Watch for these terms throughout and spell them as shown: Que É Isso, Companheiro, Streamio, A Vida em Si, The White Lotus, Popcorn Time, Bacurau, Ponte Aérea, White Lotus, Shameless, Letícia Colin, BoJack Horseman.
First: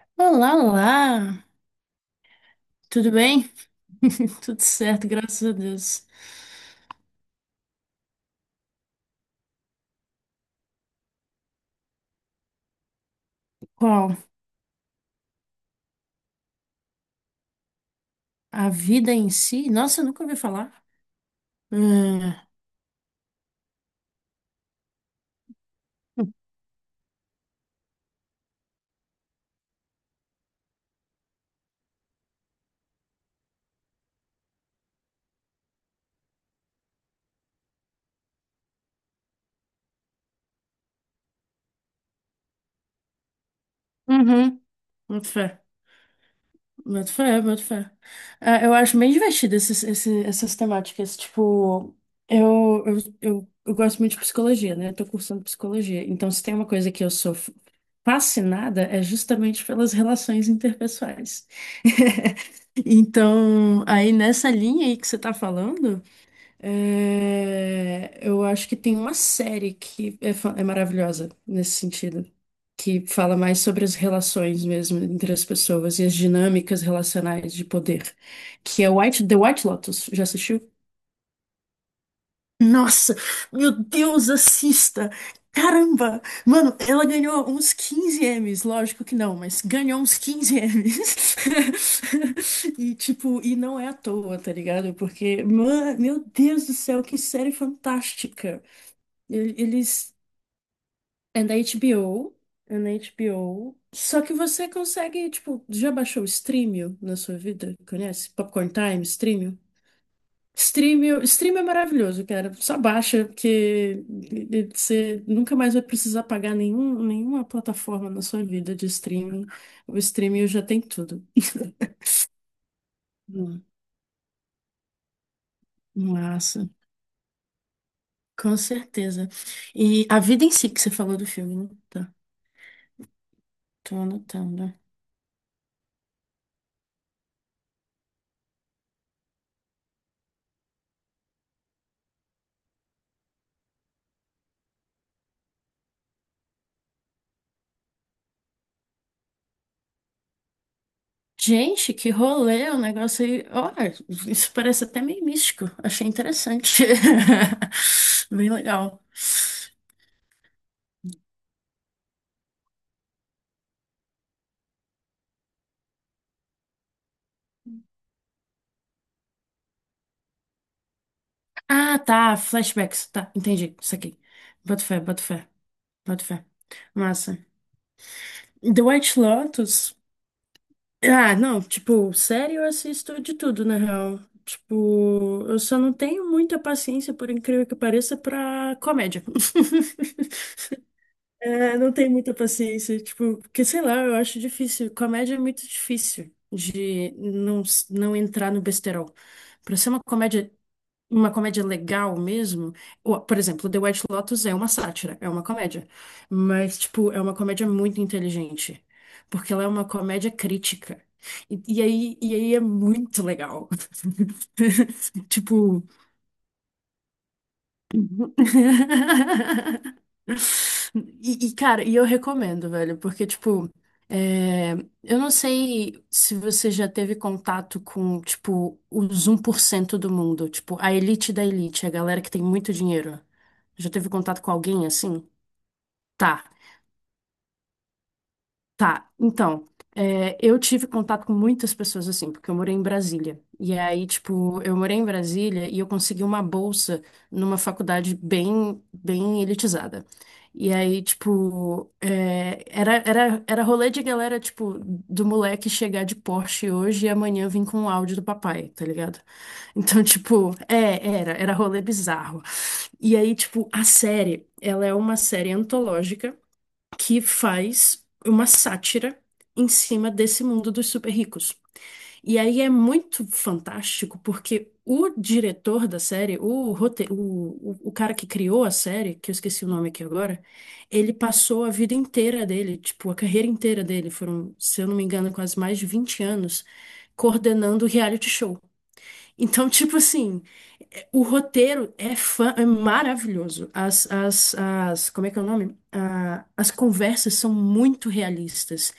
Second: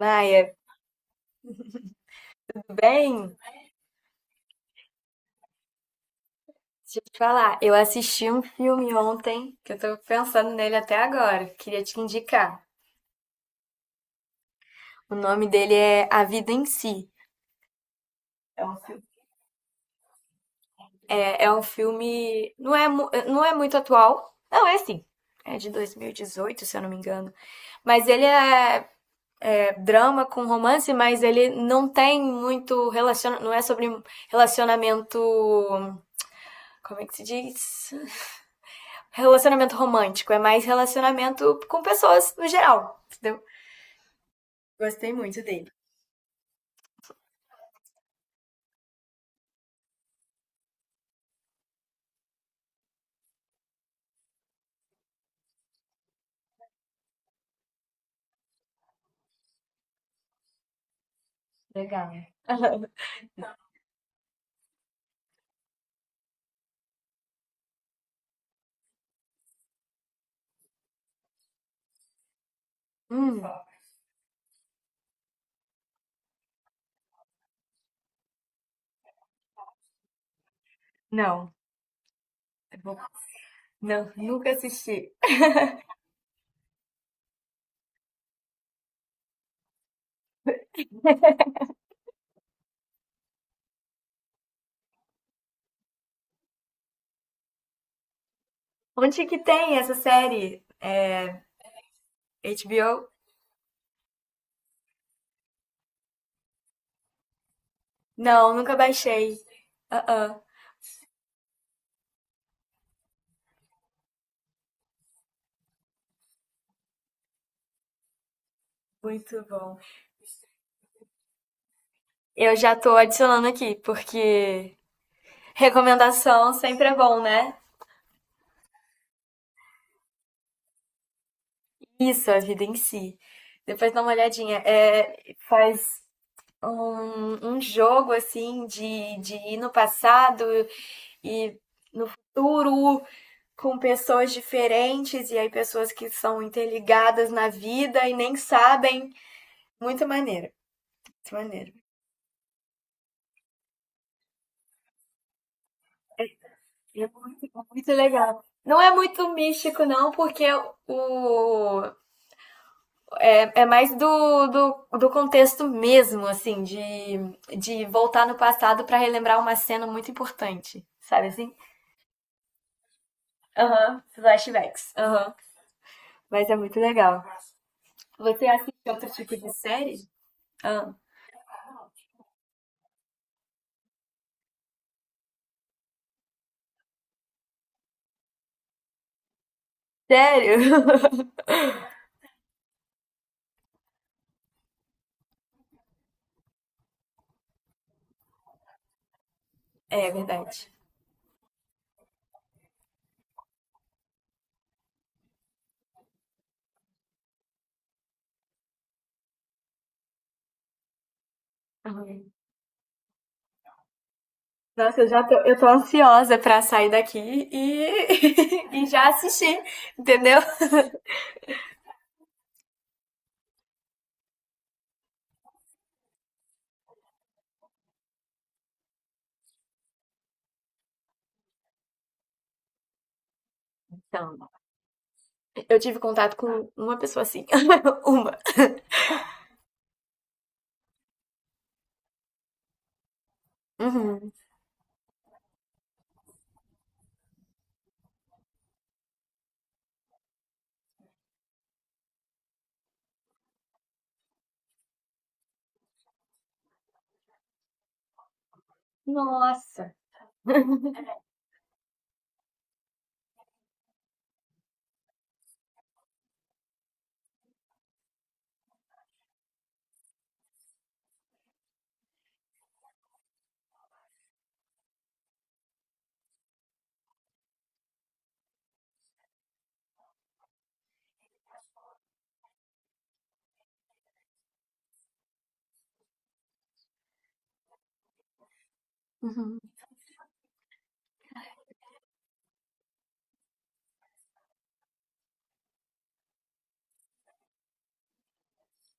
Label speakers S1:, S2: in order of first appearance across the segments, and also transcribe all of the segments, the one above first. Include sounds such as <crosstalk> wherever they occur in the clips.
S1: Maia,
S2: Olá, olá!
S1: tudo
S2: Tudo
S1: bem?
S2: bem? <laughs> Tudo certo, graças a Deus.
S1: Deixa eu te falar, eu assisti um filme ontem que eu tô pensando nele até agora. Queria te indicar.
S2: Qual?
S1: O nome dele é A Vida em Si. É
S2: A
S1: um filme.
S2: vida em si? Nossa, eu nunca ouvi falar.
S1: É um
S2: É.
S1: filme. Não é muito atual. Não, é assim. É de 2018, se eu não me engano. Mas ele é drama com romance, mas ele não é sobre relacionamento, como é que se diz? Relacionamento romântico, é mais relacionamento com pessoas no geral, entendeu?
S2: Uhum,
S1: Gostei
S2: boto
S1: muito
S2: fé.
S1: dele.
S2: Boto fé, boto fé. Ah, eu acho bem divertido essas temáticas. Tipo, eu gosto muito de psicologia, né? Eu tô cursando psicologia. Então, se tem uma coisa que eu sou fascinada, é justamente pelas relações interpessoais.
S1: Legal.
S2: <laughs>
S1: <laughs>
S2: Então, aí nessa linha aí que você tá falando. É, eu acho que tem uma série que é maravilhosa nesse sentido, que fala
S1: Hum.
S2: mais sobre as relações mesmo entre as pessoas e as dinâmicas relacionais de poder, que é The White Lotus. Já assistiu?
S1: Não,
S2: Nossa, meu
S1: não,
S2: Deus,
S1: nunca
S2: assista!
S1: assisti.
S2: Caramba! Mano, ela ganhou uns 15 M's, lógico que não, mas ganhou uns 15 M's. <laughs> E tipo, e não é à toa, tá ligado? Porque, mano, meu Deus do céu, que série fantástica!
S1: Onde que
S2: E-
S1: tem essa
S2: Eles.
S1: série? É,
S2: É da HBO. É na
S1: HBO?
S2: HBO. Só que você consegue, tipo, já baixou o Streamio na sua vida? Conhece?
S1: Não,
S2: Popcorn
S1: nunca
S2: Time,
S1: baixei.
S2: Streamio?
S1: Ah, ah,
S2: Stream é maravilhoso, cara. Só baixa, porque você nunca mais vai precisar pagar nenhuma plataforma na sua vida de
S1: muito
S2: streaming.
S1: bom.
S2: O streaming já tem tudo. <laughs>
S1: Eu já tô adicionando
S2: Hum,
S1: aqui, porque recomendação
S2: Massa,
S1: sempre é bom, né?
S2: com certeza. E a vida em si que você falou do filme, né? Tá,
S1: Isso, a vida em si. Depois
S2: tô
S1: dá uma olhadinha.
S2: anotando.
S1: É, faz um jogo assim de ir no passado e no futuro com pessoas diferentes e aí pessoas que são interligadas na vida e nem sabem. Muito maneiro, muito maneiro.
S2: Gente, que rolê, o negócio aí. Olha, isso parece até meio místico. Achei interessante.
S1: E é muito, muito
S2: <laughs>
S1: legal.
S2: Bem
S1: Não é
S2: legal.
S1: muito místico, não, porque o é mais do contexto mesmo, assim, de voltar no passado para relembrar uma cena muito importante, sabe assim?
S2: Ah, tá, flashbacks, tá, entendi, isso
S1: Aham,
S2: aqui. Boto
S1: flashbacks.
S2: fé, boto
S1: Aham.
S2: fé, boto fé.
S1: Mas é muito legal.
S2: Massa.
S1: Você
S2: The
S1: assiste outro
S2: White
S1: tipo de
S2: Lotus?
S1: série? Ah,
S2: Ah, não, tipo, série eu assisto de tudo, na real. Tipo, eu só não tenho muita paciência, por incrível que pareça, pra comédia. <laughs>
S1: sério? <laughs>
S2: É, não tenho muita paciência, tipo, porque sei lá, eu acho difícil. Comédia é muito difícil de não entrar no besterol. Pra ser
S1: É verdade.
S2: uma comédia legal mesmo. Por exemplo, The White Lotus é uma sátira, é uma comédia. Mas, tipo, é uma comédia muito inteligente. Porque ela é uma comédia crítica.
S1: Uhum.
S2: E aí é muito legal.
S1: Nossa, eu já
S2: <laughs>
S1: tô, eu tô
S2: Tipo.
S1: ansiosa pra sair daqui e, <laughs> e já assistir,
S2: <laughs>
S1: entendeu?
S2: Cara, e eu recomendo, velho, porque, tipo, é, eu não sei se você já teve contato com, tipo, os um por cento do mundo, tipo, a elite da elite, a galera que tem muito dinheiro. Já teve
S1: Então,
S2: contato com alguém assim?
S1: eu tive contato
S2: Tá.
S1: com uma pessoa assim. <laughs> Uma.
S2: Tá, então, é, eu tive contato com muitas pessoas assim, porque eu morei em Brasília. E aí,
S1: Uhum.
S2: tipo, eu morei em Brasília e eu consegui uma bolsa numa faculdade bem elitizada. E aí, tipo, é, era rolê de galera, tipo, do moleque chegar de Porsche hoje e amanhã vir com um áudio do papai, tá ligado? <laughs>
S1: Nossa.
S2: Então, tipo, é, era rolê bizarro. E aí, tipo, a série, ela é uma série antológica que faz uma sátira em cima desse mundo dos super ricos. E aí é muito fantástico porque o diretor da série, o, rote- o cara que criou a série, que eu esqueci o nome aqui agora, ele passou a vida inteira dele, tipo, a carreira inteira dele, foram, se eu não me engano, quase mais de 20 anos, coordenando reality show.
S1: Uhum.
S2: Então, <laughs> tipo assim, o roteiro é maravilhoso. Como é que é o nome? Ah, as conversas são muito realistas.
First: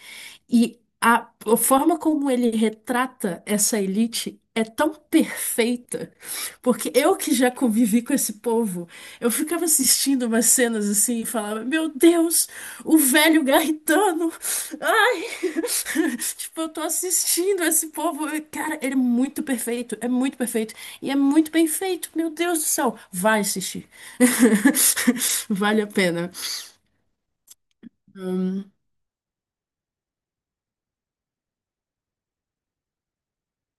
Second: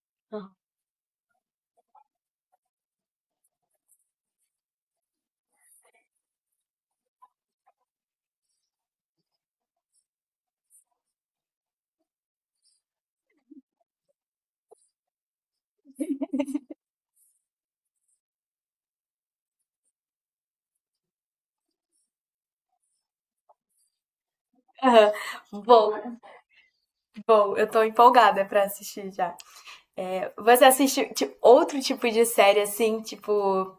S2: E a forma como ele retrata essa elite é tão perfeita porque eu que já convivi com esse povo, eu ficava assistindo umas cenas assim e falava, meu Deus, o velho garritano. Ai! <laughs> Tipo, eu tô assistindo esse povo. Cara, ele é muito perfeito, é muito perfeito. E é muito bem feito, meu Deus do céu. Vai assistir. <laughs>
S1: Aham.
S2: Vale a
S1: Bom,
S2: pena.
S1: bom, eu tô empolgada pra
S2: Hum,
S1: assistir já. Você assiste tipo, outro tipo de série assim, tipo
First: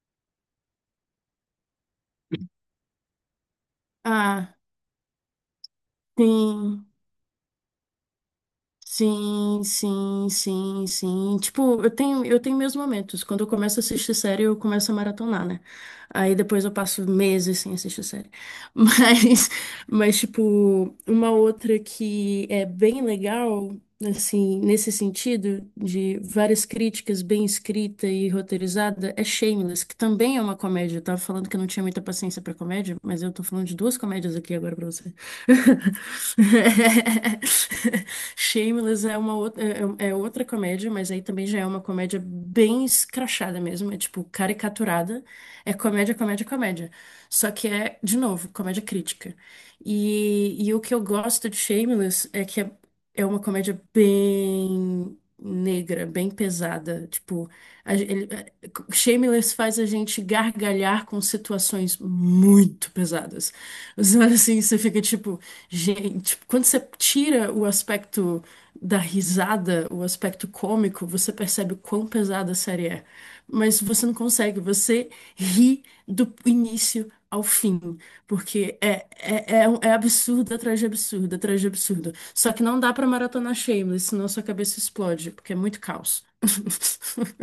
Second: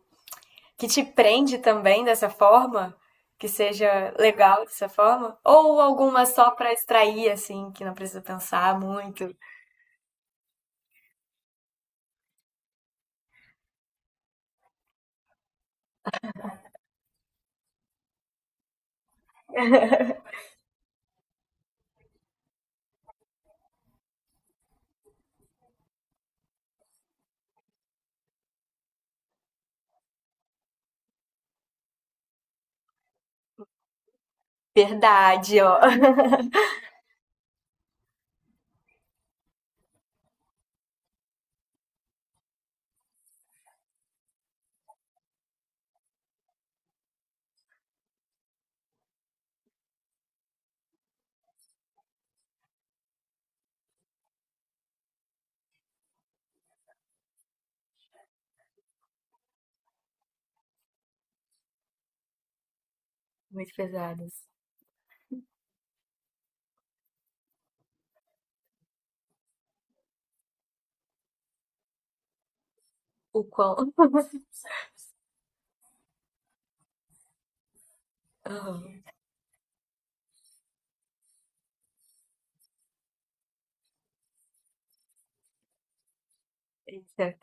S1: que te prende também dessa forma, que seja
S2: ah,
S1: legal dessa forma? Ou alguma só para
S2: sim.
S1: extrair, assim, que não precisa pensar muito?
S2: Sim, sim, sim, sim. Tipo, eu tenho meus momentos. Quando eu começo a assistir série, eu começo a maratonar, né? Aí depois eu passo meses sem assistir série. <laughs> Mas, mas tipo, uma outra que é bem legal, assim, nesse sentido, de várias críticas bem escrita e roteirizada, é Shameless, que também é uma comédia. Eu tava falando que eu não tinha muita paciência pra comédia, mas eu tô falando de duas comédias aqui agora pra você.
S1: Verdade, ó.
S2: <laughs>
S1: <laughs>
S2: <laughs> Shameless é uma outra, é outra comédia, mas aí também já é uma comédia bem escrachada mesmo, é tipo caricaturada. É comédia, comédia, comédia. Só que é, de novo, comédia crítica. E o que eu gosto de Shameless é que é uma comédia bem negra, bem pesada. Tipo, a- ele- Shameless faz a gente gargalhar com situações muito pesadas.
S1: Muito
S2: Você olha
S1: pesadas.
S2: assim, você fica tipo, gente, tipo, quando você tira o aspecto da risada, o aspecto cômico, você percebe o quão pesada a série é.
S1: O quão.
S2: Mas você não consegue,
S1: <laughs>
S2: você ri do início ao fim, porque
S1: Aham.
S2: é absurdo atrás de absurdo, atrás de absurdo. Só que não dá pra maratonar Shameless, senão sua cabeça explode, porque é muito caos.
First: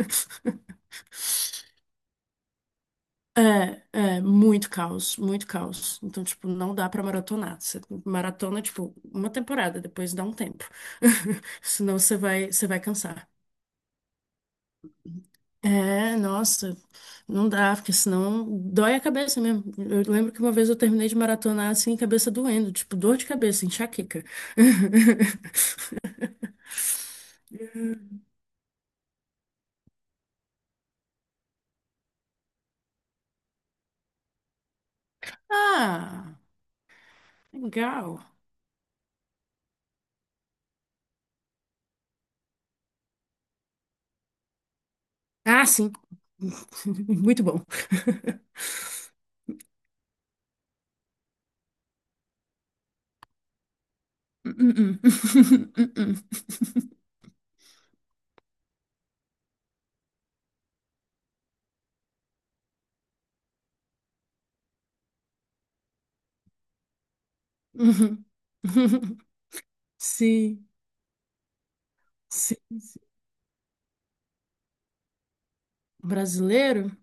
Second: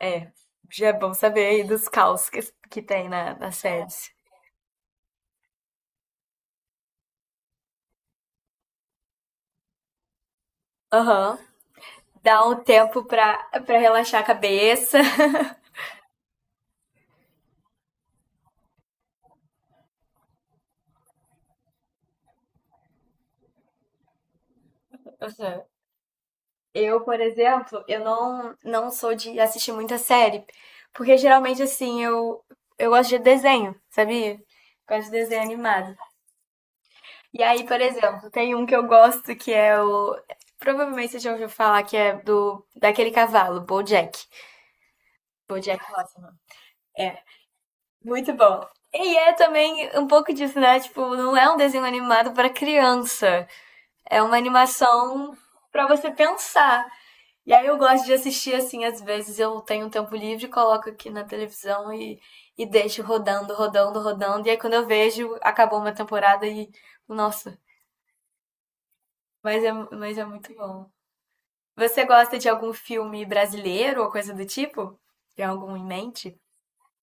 S1: É, já é bom saber aí dos caos que tem nas
S2: É,
S1: séries.
S2: é, muito caos, muito caos. Então, tipo, não dá pra maratonar. Você maratona, tipo, uma temporada, depois dá um tempo.
S1: Aham.
S2: <laughs> Senão
S1: Dá um
S2: você vai
S1: tempo
S2: cansar.
S1: pra relaxar a cabeça.
S2: É, nossa, não dá, porque senão dói a cabeça mesmo. Eu lembro que uma vez eu terminei de maratonar assim, cabeça doendo, tipo, dor de cabeça, enxaqueca. <laughs>
S1: Aham. Eu, por exemplo, eu não sou de assistir muita série, porque geralmente assim, eu gosto de desenho, sabia? Gosto de desenho animado.
S2: Ah,
S1: E aí, por
S2: legal.
S1: exemplo, tem um que eu gosto que é o. Provavelmente você já ouviu falar que é do daquele cavalo, BoJack.
S2: Ah,
S1: BoJack
S2: sim.
S1: Horseman.
S2: <laughs>
S1: É,
S2: Muito bom.
S1: muito
S2: <laughs>
S1: bom. E é também um pouco disso, né? Tipo, não é um desenho animado pra criança. É uma
S2: Uh-uh.
S1: animação
S2: <laughs>
S1: pra você
S2: Uh-uh.
S1: pensar. E aí eu gosto de assistir assim, às vezes eu tenho um tempo livre, coloco aqui na televisão e deixo rodando, rodando, rodando. E aí quando eu vejo, acabou uma temporada e. Nossa,
S2: Uhum. <laughs>
S1: mas é muito
S2: Sim,
S1: bom. Você gosta de
S2: sim,
S1: algum
S2: sim.
S1: filme brasileiro ou coisa do tipo? Tem algum em mente?
S2: Brasileiro?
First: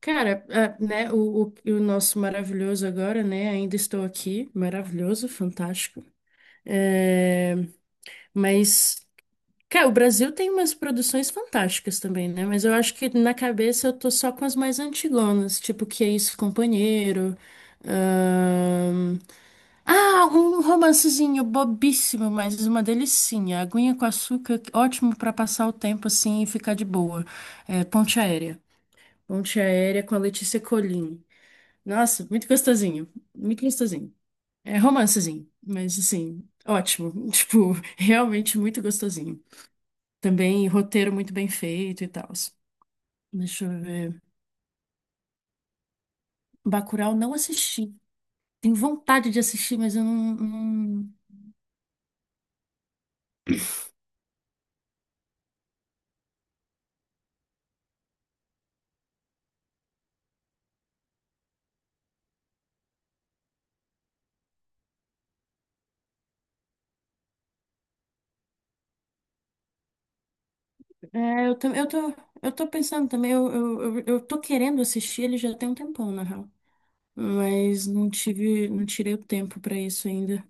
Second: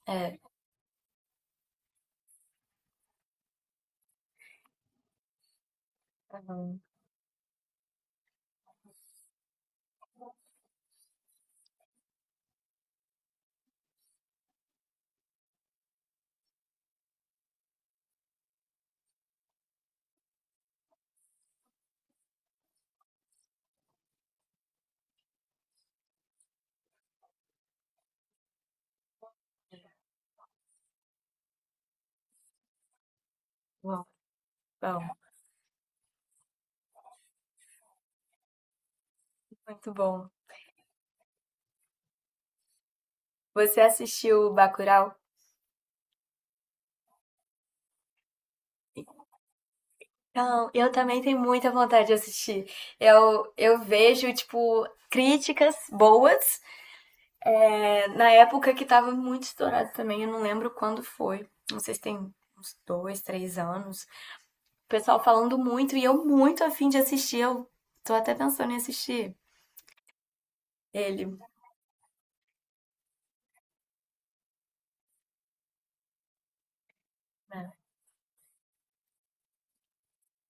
S2: Cara, ah, né, o nosso maravilhoso agora, né? Ainda estou aqui, maravilhoso, fantástico. É, mas, cara, o Brasil tem umas produções fantásticas também, né? Mas eu acho que na cabeça eu tô só com as mais antigonas, tipo Que É Isso, Companheiro, ah, um romancezinho bobíssimo, mas uma delicinha. Aguinha com açúcar, ótimo pra passar o tempo assim e ficar de boa. É, Ponte Aérea. Ponte Aérea com a Letícia Colin. Nossa, muito gostosinho. Muito
S1: Bom,
S2: gostosinho. É
S1: bom,
S2: romancezinho, mas assim, ótimo. <laughs> Tipo, realmente muito gostosinho.
S1: muito bom.
S2: Também roteiro muito bem feito e tal. Deixa eu
S1: Você
S2: ver.
S1: assistiu Bacurau?
S2: Bacurau não assisti. Tenho vontade de assistir, mas eu
S1: Não, eu
S2: não.
S1: também tenho muita vontade de assistir. Eu vejo, tipo, críticas boas. Na época que tava muito estourado também, eu não lembro quando foi. Não sei se tem uns dois, três anos. O pessoal falando muito e eu muito afim de assistir. Eu tô até pensando em assistir ele.
S2: É, eu tô pensando também, eu tô querendo assistir ele já tem um tempão, na real.
S1: Né?
S2: Mas não tive, não tirei o tempo pra isso ainda.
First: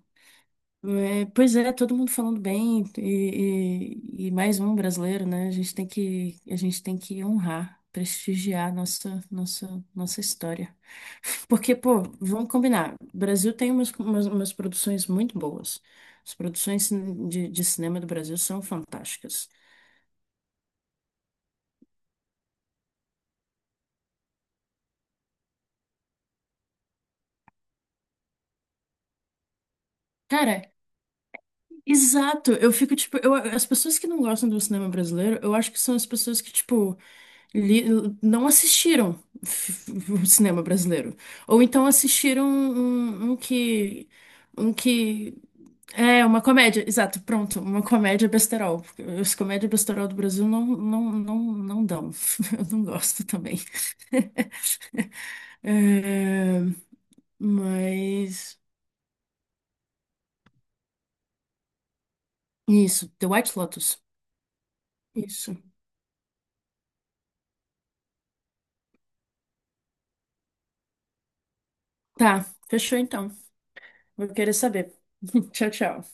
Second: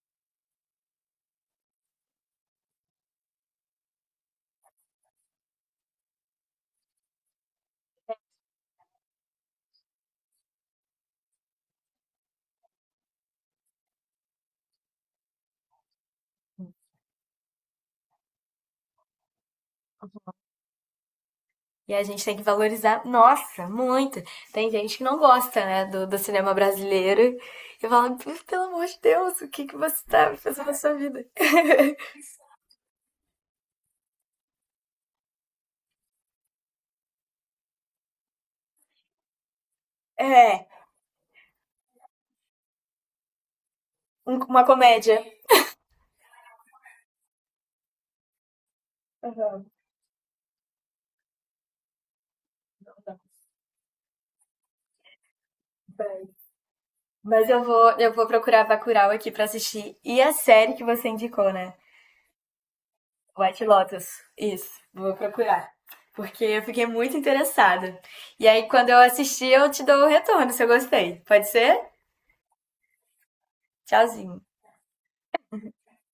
S2: É, pois é, todo mundo falando bem, e mais um brasileiro, né? A gente tem que, a gente tem que honrar, prestigiar nossa história. <laughs> Porque, pô, vamos combinar, o Brasil tem umas produções muito boas. As produções de cinema do Brasil são fantásticas.
S1: E a gente tem que valorizar, nossa, muito. Tem gente que não gosta, né, do, do cinema brasileiro. E fala, pelo amor de Deus, o que, que você tá
S2: Cara,
S1: fazendo na sua vida? <laughs>
S2: exato, eu fico tipo, eu, as pessoas que não gostam do cinema brasileiro, eu acho que são as pessoas que, tipo, li- não assistiram o cinema
S1: É,
S2: brasileiro. Ou então assistiram um que.
S1: uma
S2: Um
S1: comédia.
S2: que. É, uma comédia, exato, pronto, uma comédia besterol. Porque as
S1: Aham,
S2: comédias besterol do Brasil não dão. <laughs> Eu não
S1: tá.
S2: gosto também. <laughs> É,
S1: Mas eu vou
S2: mas.
S1: procurar Bacurau aqui pra assistir. E a série que você indicou, né?
S2: Isso, The White
S1: White
S2: Lotus.
S1: Lotus. Isso, vou
S2: Isso.
S1: procurar. Porque eu fiquei muito interessada. E aí, quando eu assistir, eu te dou o retorno se eu gostei. Pode ser?
S2: Tá, fechou então. Vou
S1: Tchauzinho.
S2: querer saber. <laughs> Tchau, tchau.